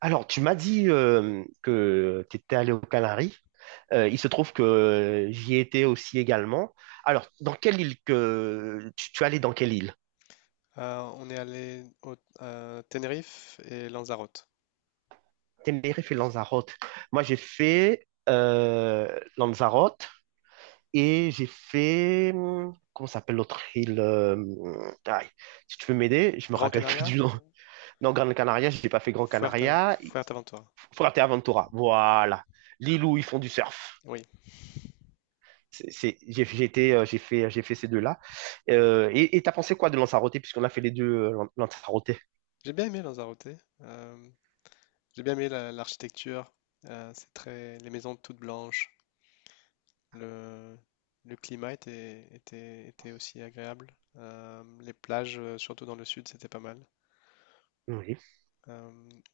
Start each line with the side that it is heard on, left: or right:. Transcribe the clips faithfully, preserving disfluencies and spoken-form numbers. right: Alors, tu m'as dit euh, que tu étais allé aux Canaries. Euh, il se trouve que j'y étais aussi également. Alors, dans quelle île que tu, tu es allé dans quelle île?
left: Euh, on est allé au à Tenerife et Lanzarote.
right: Tenerife et Lanzarote. Moi, j'ai fait euh, Lanzarote et j'ai fait hum, comment s'appelle l'autre île? Euh, hum, aïe, si tu veux m'aider, je me
left: Grand
right: rappelle plus
left: Canaria,
right: du nom. Non, Gran Canaria, je n'ai pas fait Gran
left: Fuerta-
right: Canaria.
left: Fuerteventura.
right: Fuerteventura. Voilà, l'île où ils font du surf.
left: Oui,
right: C'est- c'est- j'ai j'ai été, euh, j'ai fait, j'ai fait ces deux-là. Euh, et et t'as pensé quoi de Lanzarote, puisqu'on a fait les deux euh, Lan- Lanzarote?
left: j'ai bien aimé Lanzarote. Euh, j'ai bien aimé la- l'architecture. Euh, c'est très, les maisons toutes blanches. Le, le climat était, était, était aussi agréable. Euh, les plages, euh, surtout dans le sud, c'était pas mal.
right: Oui,
left: Euh,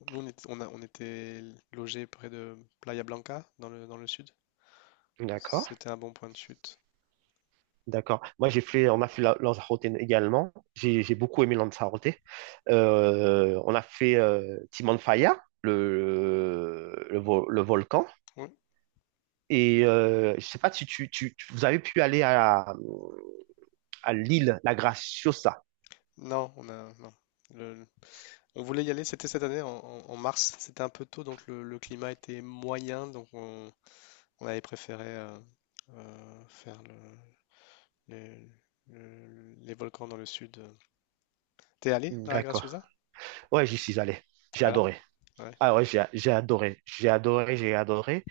left: Nous, on était, on a- on était logés près de Playa Blanca, dans le, dans le sud.
right: d'accord,
left: C'était un bon point de chute.
right: d'accord. Moi, j'ai fait, on a fait la- Lanzarote également. J'ai j'ai beaucoup aimé Lanzarote. Euh, on a fait euh, Timon Faya, le, le, vo- le volcan.
left: Oui.
right: Et euh, je sais pas si tu, tu, tu- vous avez pu aller à, à l'île La Graciosa.
left: Non, on a, non. Le, On voulait y aller, c'était cette année en, en- en mars, c'était un peu tôt, donc le, le climat était moyen, donc on, on avait préféré euh, euh, faire le- les, le- les volcans dans le sud. T'es allé dans la
right: D'accord.
left: Graciosa?
right: Ouais, j'y suis allé. J'ai
left: Alors?
right: adoré.
left: Ouais,
right: Ah ouais, j'ai j'ai adoré. J'ai adoré, j'ai adoré.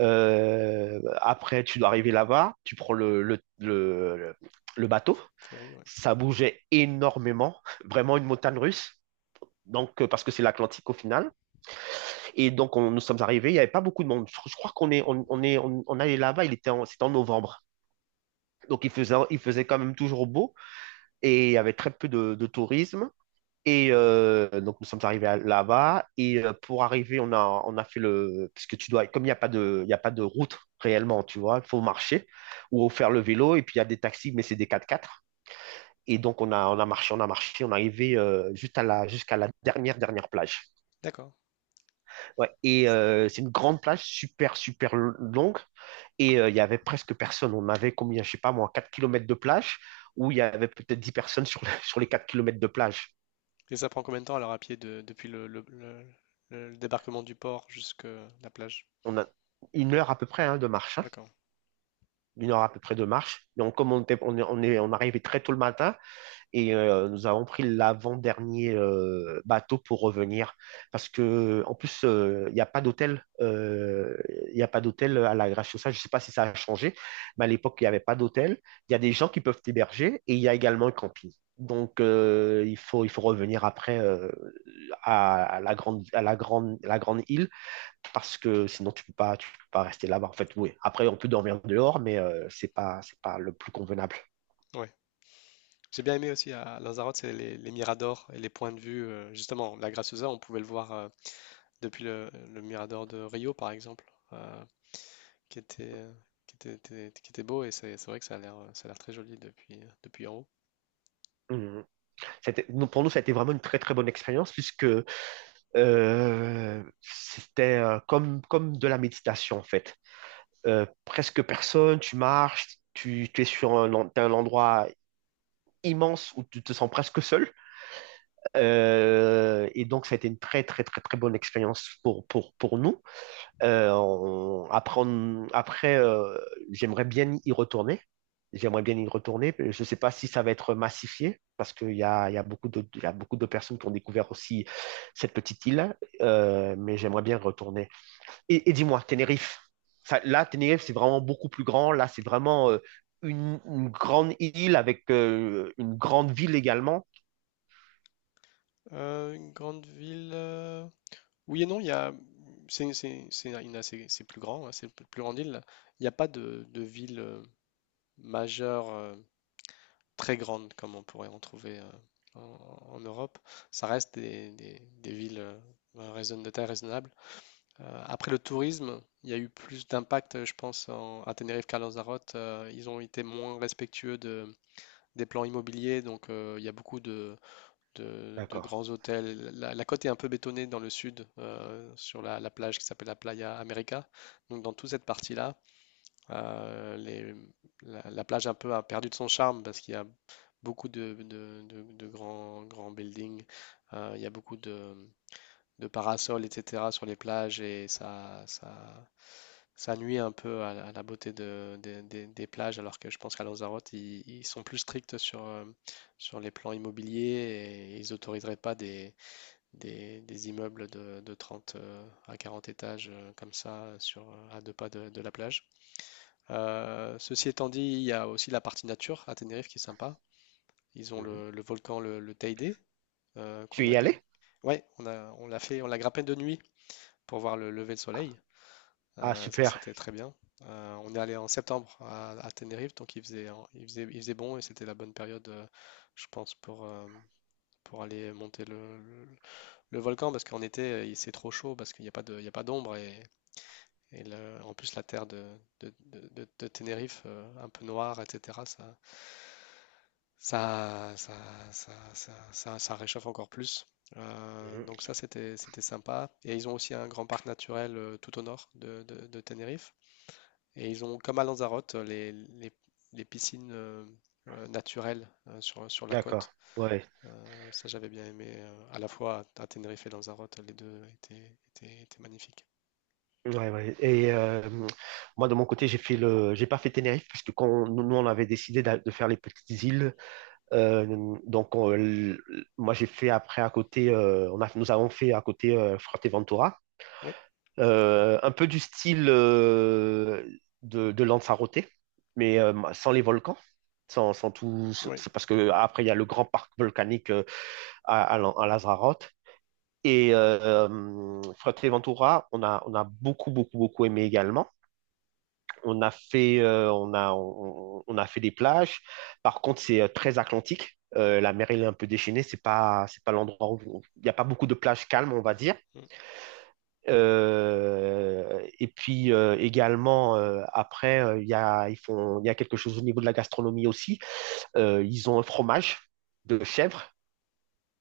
right: Euh, après, tu dois arriver là-bas, tu prends le, le, le, le- le
left: le
right: bateau.
left: f- ferry, ouais.
right: Ça bougeait énormément, vraiment une montagne russe. Donc, euh, parce que c'est l'Atlantique au final. Et donc, on- nous sommes arrivés, il n'y avait pas beaucoup de monde. Je, je crois qu'on est, on, on est, on, on allait là-bas, il était en, c'était en novembre. Donc, il faisait, il faisait quand même toujours beau et il y avait très peu de, de tourisme. Et euh, donc, nous sommes arrivés à- là-bas. Et euh, pour arriver, on a, on a fait le. Parce que tu dois. Comme il n'y a pas de, il y a pas de route réellement, tu vois, il faut marcher ou faire le vélo. Et puis, il y a des taxis, mais c'est des quatre quatre. Et donc, on a, on a marché, on a marché. On est arrivé euh, juste à la, jusqu'à la dernière, dernière plage.
left: D'accord.
right: Ouais. Et euh, c'est une grande plage, super, super longue. Et euh, il y avait presque personne. On avait combien, je sais pas moi, quatre kilomètres de plage, où il y avait peut-être dix personnes sur, le- sur les quatre kilomètres de plage.
left: Et ça prend combien de temps alors à pied de- depuis le, le- le- le débarquement du port jusqu'à la plage?
right: On a une heure à peu près hein, de marche. Hein.
left: D'accord.
right: Une heure à peu près de marche. Donc, comme on, était, on, est, on est- on arrivait très tôt le matin et euh, nous avons pris l'avant-dernier euh, bateau pour revenir. Parce que, en plus, euh, il n'y a pas d'hôtel. euh, Il n'y a pas d'hôtel à la Graciosa. Je ne sais pas si ça a changé, mais à l'époque, il n'y avait pas d'hôtel. Il y a des gens qui peuvent héberger et il y a également un camping. Donc, euh, il faut, il faut revenir après euh, à, à la grande, à la grande, la grande île parce que sinon tu peux pas, tu peux pas rester là-bas. En fait, oui. Après, on peut dormir dehors, mais euh, c'est pas, c'est pas le plus convenable.
left: Ouais. J'ai bien aimé aussi à Lanzarote, c'est les, les miradors et les points de vue. euh, justement, la Graciosa, on pouvait le voir. euh, Depuis le, le Mirador de Rio, par exemple, euh, qui était, qui était, était- qui était beau, et c'est c'est vrai que ça a l'air, ça a l'air très joli depuis, depuis en haut.
right: Mhm. C'était- nous, Pour nous, ça a été vraiment une très très bonne expérience puisque euh, c'était euh, comme, comme de la méditation en fait. Euh, presque personne, tu marches, tu, tu es sur un, en- t'as un endroit immense où tu te sens presque seul. Euh, et donc, ça a été une très très très très bonne expérience pour, pour, pour nous. Euh, on- après, on- après, euh, j'aimerais bien y retourner. J'aimerais bien y retourner. Je ne sais pas si ça va être massifié, parce qu'il y a, il y a beaucoup de, il y a beaucoup de personnes qui ont découvert aussi cette petite île, euh, mais j'aimerais bien y retourner. Et, et dis-moi, Tenerife. Ça- là, Tenerife, c'est vraiment beaucoup plus grand. Là, c'est vraiment euh, une, une grande île avec euh, une grande ville également.
left: Euh, une grande ville. euh, Oui et non, il y a. C'est c'est- c'est une assez- c'est plus grand, hein, c'est une plus grande île. Il n'y a pas de, de ville euh, majeure euh, très grande comme on pourrait en trouver euh, en, en Europe. Ça reste des, des- des villes euh, raisonn- de taille raisonnable. Euh, après le tourisme, il y a eu plus d'impact, euh, je pense, en- à Tenerife qu'à Lanzarote. Euh, ils ont été moins respectueux de, des plans immobiliers, donc euh, il y a beaucoup de, de- de
right: D'accord.
left: grands hôtels. La, la côte est un peu bétonnée dans le sud, euh, sur la, la plage qui s'appelle la Playa América. Donc dans toute cette partie-là, euh, les- la, la plage un peu a perdu de son charme parce qu'il y a beaucoup de, de- de- de grands, grands buildings. Euh, il y a beaucoup de, de parasols, et cetera sur les plages et ça, ça, ça nuit un peu à, la- à la beauté de, des des- des plages, alors que je pense qu'à Lanzarote, ils, ils sont plus stricts sur, euh, sur les plans immobiliers et ils autoriseraient pas des, des, des immeubles de, de trente euh, à quarante étages euh, comme ça euh, sur, euh, à deux pas de, de la plage. Euh, ceci étant dit, il y a aussi la partie nature à Tenerife qui est sympa. Ils ont
right: Mhm.
left: le, le volcan, le, le Teide, euh,
right: Tu
left: qu'on
right: es
left: a...
right: y allé?
left: Ouais, on a, on l'a fait, on l'a grimpé de nuit pour voir le lever de soleil.
right: Ah,
left: Euh, ça,
right: super.
left: c'était très bien. Euh, on est allé en septembre à, à Tenerife, donc il faisait, il faisait, il faisait bon et c'était la bonne période, euh, je pense, pour, euh, pour aller monter le, le- le volcan parce qu'en été, euh, il- c'est trop chaud parce qu'il n'y a pas de, il y a pas d'ombre et, et le- en plus, la terre de, de, de- de- de Tenerife, euh, un peu noire, et cetera, ça, ça, ça, ça, ça, ça- ça réchauffe encore plus. Euh,
right: Mhm.
left: donc ça, c'était, c'était sympa. Et ils ont aussi un grand parc naturel euh, tout au nord de, de de Tenerife. Et ils ont, comme à Lanzarote, les, les- les piscines euh, euh, naturelles euh, sur, sur la côte.
right: D'accord. Ouais.
left: Euh, ça, j'avais bien aimé euh, à la fois à Tenerife et Lanzarote, les deux étaient, étaient- étaient magnifiques.
right: Ouais, ouais. Et euh, moi, de mon côté, j'ai fait le... j'ai pas fait Tenerife, puisque quand on- nous, on avait décidé d'a- de faire les petites îles, euh, donc on- l- moi, j'ai fait après à côté, euh, on a, nous avons fait à côté euh, Fuerteventura,
left: Oui,
right: Euh, un peu du style euh, de, de Lanzarote, mais euh, sans les volcans, sans, sans tout.
left: oui,
right: C'est parce que après, il y a le grand parc volcanique euh, à, à, Lan- à Lanzarote. Et euh, euh, Fuerteventura, on a, on a beaucoup, beaucoup, beaucoup aimé également. On a fait, euh, on a, on, on a fait des plages. Par contre, c'est euh, très atlantique. Euh, la mer, elle est un peu déchaînée. C'est pas, c'est pas l'endroit où il n'y a pas beaucoup de plages calmes, on va dire.
left: mm.
right: Euh, et puis euh, également, euh, après, euh, il y a, ils font, il y a quelque chose au niveau de la gastronomie aussi. Euh, ils ont un fromage de chèvre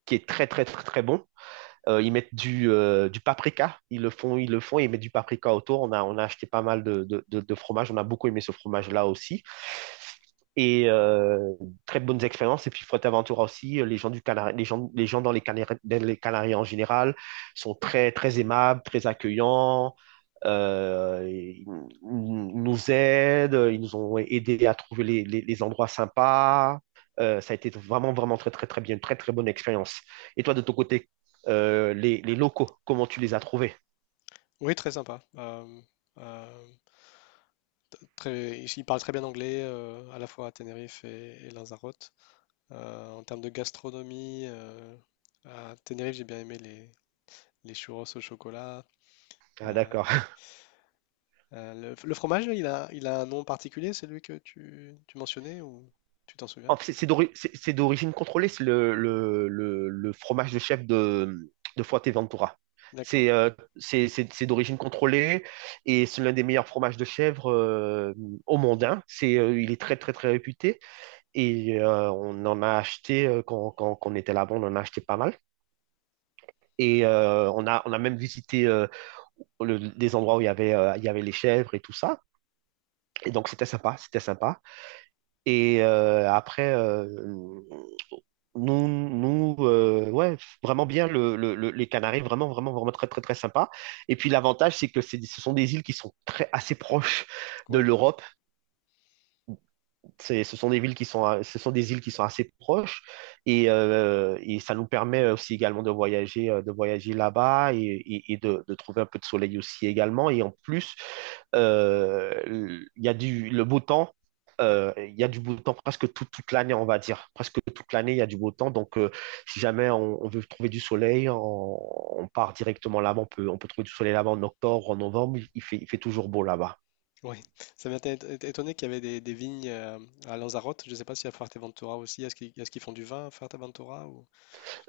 right: qui est très, très, très, très bon. Euh, ils mettent du, euh, du paprika, ils le font, ils le font, ils mettent du paprika autour. On a, on a acheté pas mal de, de, de, de fromage, on a beaucoup aimé ce fromage-là aussi. Et euh, très bonnes expériences. Et puis Fuerteventura aussi, euh, les gens du Canari- les gens, les gens dans les Canaries, dans les Canaries en général sont très, très aimables, très accueillants. Euh, ils ils nous aident, ils nous ont aidés à trouver les, les- les endroits sympas. Euh, ça a été vraiment, vraiment très, très, très bien, une très, très bonne expérience. Et toi, de ton côté, euh, les, les, locaux, comment tu les as trouvés.
left: Oui, très sympa. Euh, euh, t- Très, ils parlent très bien anglais euh, à la fois à Tenerife et, et Lanzarote. Euh, en termes de gastronomie, euh, à Tenerife, j'ai bien aimé les, les churros au chocolat.
right: Ah,
left: Euh,
right: d'accord.
left: Euh, le, le, fromage, là, il a, il a un nom particulier, celui que tu, tu mentionnais, ou tu t'en souviens?
right: En fait, c'est d'ori- c'est- c'est d'origine contrôlée, c'est le, le, le, le fromage de chef de, de Fuerteventura.
left: D'accord.
right: C'est euh, c'est c'est- c'est d'origine contrôlée et c'est l'un des meilleurs fromages de chèvre euh, au monde. Hein. C'est, euh, il est très, très, très réputé et euh, on en a acheté, euh, quand, quand, quand on était là-bas, on en a acheté pas mal. Et euh, on a, on a même visité euh, le- des endroits où il y avait, euh, il y avait les chèvres et tout ça. Et donc, c'était sympa, c'était sympa. Et euh, après, euh, nous, nous euh, ouais, vraiment bien, le, le- le- les Canaries, vraiment, vraiment, vraiment très, très, très sympa. Et puis l'avantage, c'est que c'est, ce sont des îles qui sont très, assez proches de
left: Oui,
right: l'Europe. C'est, ce sont des villes qui sont, ce sont des îles qui sont assez proches et, euh, et ça nous permet aussi également de voyager, euh, de voyager là-bas et, et- et de, de trouver un peu de soleil aussi également. Et en plus, euh, il y a du, le beau temps. Euh, il y a du beau temps presque tout- toute l'année, on va dire. Presque toute l'année, il y a du beau temps. Donc, euh, si jamais on, on veut trouver du soleil, on, on part directement là-bas. On peut, on peut trouver du soleil là-bas en octobre, en novembre. Il fait, il fait toujours beau là-bas.
left: oui. Ça m'a été- été étonné qu'il y avait des, des vignes euh, à Lanzarote. Je ne sais pas si à Fuerteventura aussi, est-ce qu'ils est-ce qu'ils font du vin à Fuerteventura ou...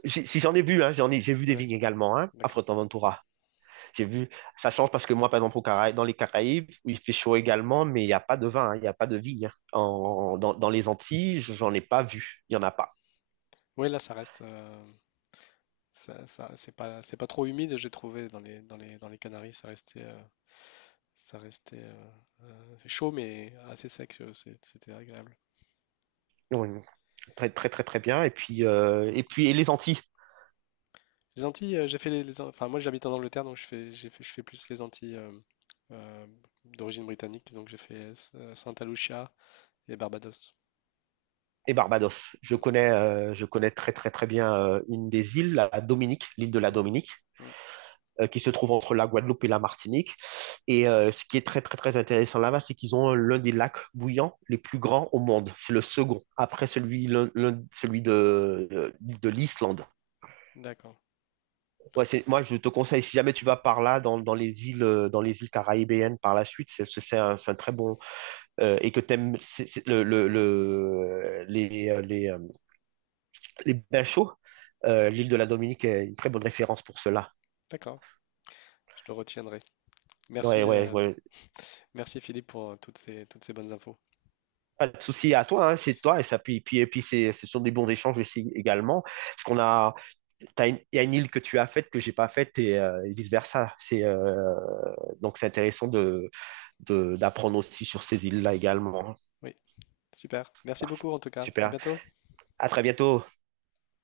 right: j'ai- Si j'en ai vu, hein, j'en ai, j'ai vu des
left: Ouais,
right: vignes également hein, à
left: d'accord.
right: Fuerteventura. J'ai vu, ça change parce que moi, par exemple, au Cara- dans les Caraïbes, où il fait chaud également, mais il n'y a pas de vin, hein, il n'y a pas de vigne. Hein. En- dans, dans les Antilles, j'en ai pas vu, il n'y en a pas.
left: Oui, là, ça reste... euh, ça, ça- c'est pas, c'est pas trop humide, j'ai trouvé, dans les, dans les, dans les Canaries. Ça restait, euh, ça restait euh, chaud, mais assez sec. euh, c'est- C'était agréable.
right: Donc, très, très, très, très bien. Et puis, euh, et puis et les Antilles
left: Les Antilles, euh, j'ai fait les, les An- enfin moi j'habite en Angleterre donc je fais, j'ai fait, je fais plus les Antilles euh, euh, d'origine britannique donc j'ai fait euh, Santa Lucia et Barbados.
right: et Barbados. Je
left: Mm,
right: connais, euh, je connais très, très, très bien euh, une des îles, la Dominique, l'île de la
left: mm,
right: Dominique.
left: mm.
right: Euh, qui se trouve entre la Guadeloupe et la Martinique. Et euh, ce qui est très, très, très intéressant là-bas, c'est qu'ils ont euh, l'un des lacs bouillants les plus grands au monde. C'est le second, après celui, l'un- l'un- celui de, de de l'Islande.
left: D'accord,
right: Ouais, c'est, moi, je te conseille, si jamais tu vas par là, dans, dans les îles, euh, dans les îles caraïbéennes par la suite, c'est c'est- c'est un, c'est un très bon. Euh, et que tu aimes le, le- le- les, euh, les, euh, les bains chauds, euh, l'île de la Dominique est une très bonne référence pour cela.
left: d'accord, je le retiendrai.
right: Ouais,
left: Merci,
right: ouais,
left: euh,
right: ouais.
left: Merci Philippe pour euh, toutes ces, toutes ces bonnes infos.
right: Pas de souci à toi, hein, c'est toi. Et, ça, puis, puis- et puis c'est, ce sont des bons échanges aussi également. Parce qu'on a, t'as une- il y a une île que tu as faite que j'ai pas faite et, euh, et vice-versa. C'est, euh, donc c'est intéressant de, de- d'apprendre aussi sur ces îles-là également.
left: Oui, super. Merci
right: Parfait.
left: beaucoup en tout cas. À
right: Super.
left: bientôt.
right: À très bientôt.